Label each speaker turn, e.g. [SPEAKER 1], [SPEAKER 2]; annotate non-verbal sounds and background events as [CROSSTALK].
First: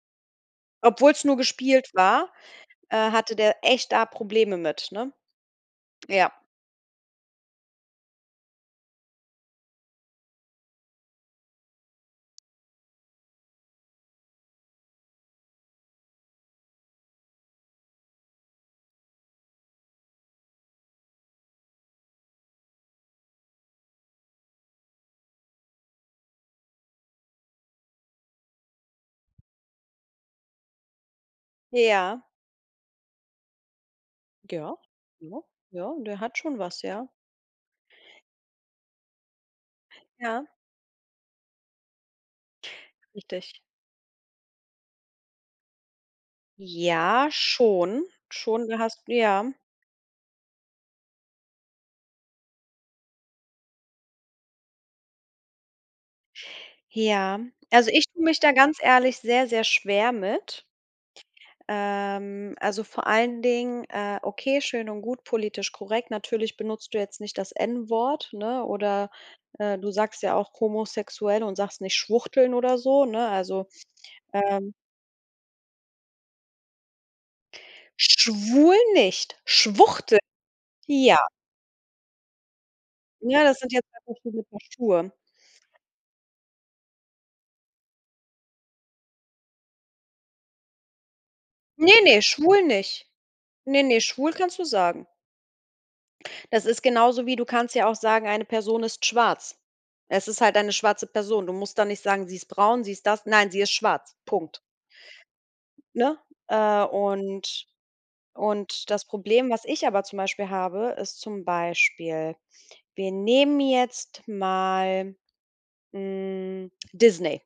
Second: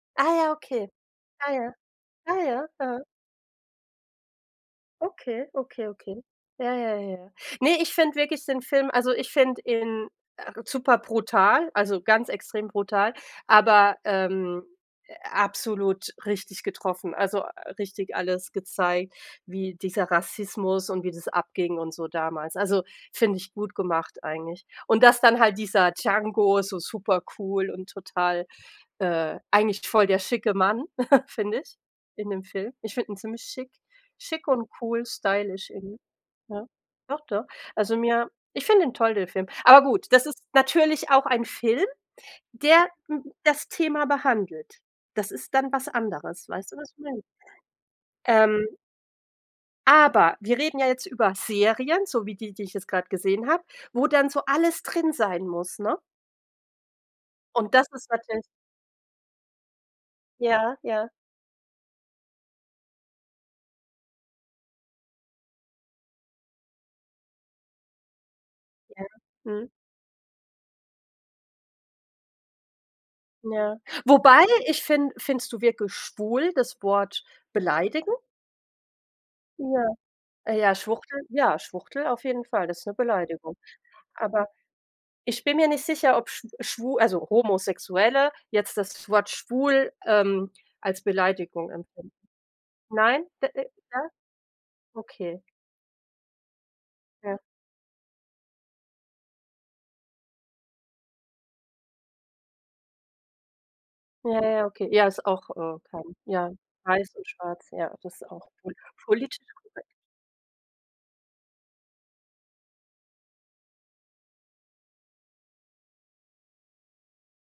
[SPEAKER 1] Ah, ja, okay.
[SPEAKER 2] Obwohl's nur
[SPEAKER 1] Ah, ja,
[SPEAKER 2] gespielt war,
[SPEAKER 1] ah, ja, aha.
[SPEAKER 2] äh, hatte der echt da Probleme mit, ne?
[SPEAKER 1] Okay, okay, okay.
[SPEAKER 2] Ja.
[SPEAKER 1] Ja, ja, ja. Ne, ich finde wirklich den Film also ich finde ihn, äh, superbrutal, also ganz extrem brutal, aber, ähm, absolut richtig getroffen, also, richtig alles gezeigt, wie dieser Rassismus und wie das abging und so damals. Also, finde ich gut gemacht eigentlich und dass dann halt dieser Django so supercool und total äh, eigentlich voll der schicke Mann, [CHUCKLES] finde ich,
[SPEAKER 2] Ja.
[SPEAKER 1] in dem Film. Ich finde ihn ziemlich schick, schick und
[SPEAKER 2] Ja,
[SPEAKER 1] cool
[SPEAKER 2] ja,
[SPEAKER 1] stylisch
[SPEAKER 2] ja,
[SPEAKER 1] irgendwie,
[SPEAKER 2] der hat schon
[SPEAKER 1] ja.
[SPEAKER 2] was, ja.
[SPEAKER 1] Doch, doch. Also, mir ich finde ihn toll, den Film. Aber gut, das ist
[SPEAKER 2] Ja.
[SPEAKER 1] natürlich auch ein Film, der
[SPEAKER 2] Richtig.
[SPEAKER 1] das Thema behandelt. Das ist dann was anderes, weißt du, was ich meine?
[SPEAKER 2] Ja, schon, schon,
[SPEAKER 1] Ähm.
[SPEAKER 2] da hast ja.
[SPEAKER 1] Aber wir reden ja jetzt über Serien, so wie die, die ich jetzt gerade gesehen habe, wo dann so alles drin sein muss, ne?
[SPEAKER 2] Ja,
[SPEAKER 1] Und das
[SPEAKER 2] also, ich
[SPEAKER 1] ist
[SPEAKER 2] tue mich
[SPEAKER 1] natür
[SPEAKER 2] da ganz ehrlich sehr, sehr schwer mit.
[SPEAKER 1] Ja, ja.
[SPEAKER 2] Ähm, also, vor allen Dingen äh, okay, schön und gut, politisch korrekt. Natürlich benutzt du jetzt nicht das N-Wort, ne,
[SPEAKER 1] Ja,
[SPEAKER 2] oder,
[SPEAKER 1] mhm.
[SPEAKER 2] äh, du sagst ja auch „homosexuell“ und sagst nicht „Schwuchteln“ oder so, ne? Also,
[SPEAKER 1] Ja, wobei,
[SPEAKER 2] ähm
[SPEAKER 1] ich finde findest du wirklich „schwul“ das Wort beleidigend?
[SPEAKER 2] „Schwul“, nicht
[SPEAKER 1] Ja,
[SPEAKER 2] „Schwuchtel“,
[SPEAKER 1] äh, ja,
[SPEAKER 2] ja.
[SPEAKER 1] Schwuchtel ja, Schwuchtel auf jeden Fall, das ist 'ne
[SPEAKER 2] Ja,
[SPEAKER 1] Beleidigung.
[SPEAKER 2] das sind ja 2 verschiedene
[SPEAKER 1] Aber
[SPEAKER 2] Paar Schuhe.
[SPEAKER 1] ich bin mir nicht sicher, ob schw schw also, Homosexuelle, jetzt das Wort „schwul“, ähm, als Beleidigung
[SPEAKER 2] Ne,
[SPEAKER 1] empfinden.
[SPEAKER 2] ne, schwul nicht.
[SPEAKER 1] Nein? D äh,
[SPEAKER 2] Ne, ne,
[SPEAKER 1] ja?
[SPEAKER 2] schwul kannst du sagen.
[SPEAKER 1] Okay.
[SPEAKER 2] Das ist genauso wie,
[SPEAKER 1] Ja.
[SPEAKER 2] du kannst ja auch sagen, eine Person ist schwarz. Es ist halt eine schwarze Person. Du musst dann nicht sagen, sie ist braun, sie ist das, nein, sie ist schwarz.
[SPEAKER 1] Ja,
[SPEAKER 2] Punkt.
[SPEAKER 1] ja, okay. Ja, ist auch, äh, kein
[SPEAKER 2] Ne?
[SPEAKER 1] ja,
[SPEAKER 2] Äh,
[SPEAKER 1] weiß und
[SPEAKER 2] und
[SPEAKER 1] schwarz, ja, das ist auch pol
[SPEAKER 2] und das
[SPEAKER 1] politisch
[SPEAKER 2] Problem, was
[SPEAKER 1] korrekt.
[SPEAKER 2] ich aber zum Beispiel habe, ist zum Beispiel wir nehmen jetzt mal, hm, Disney.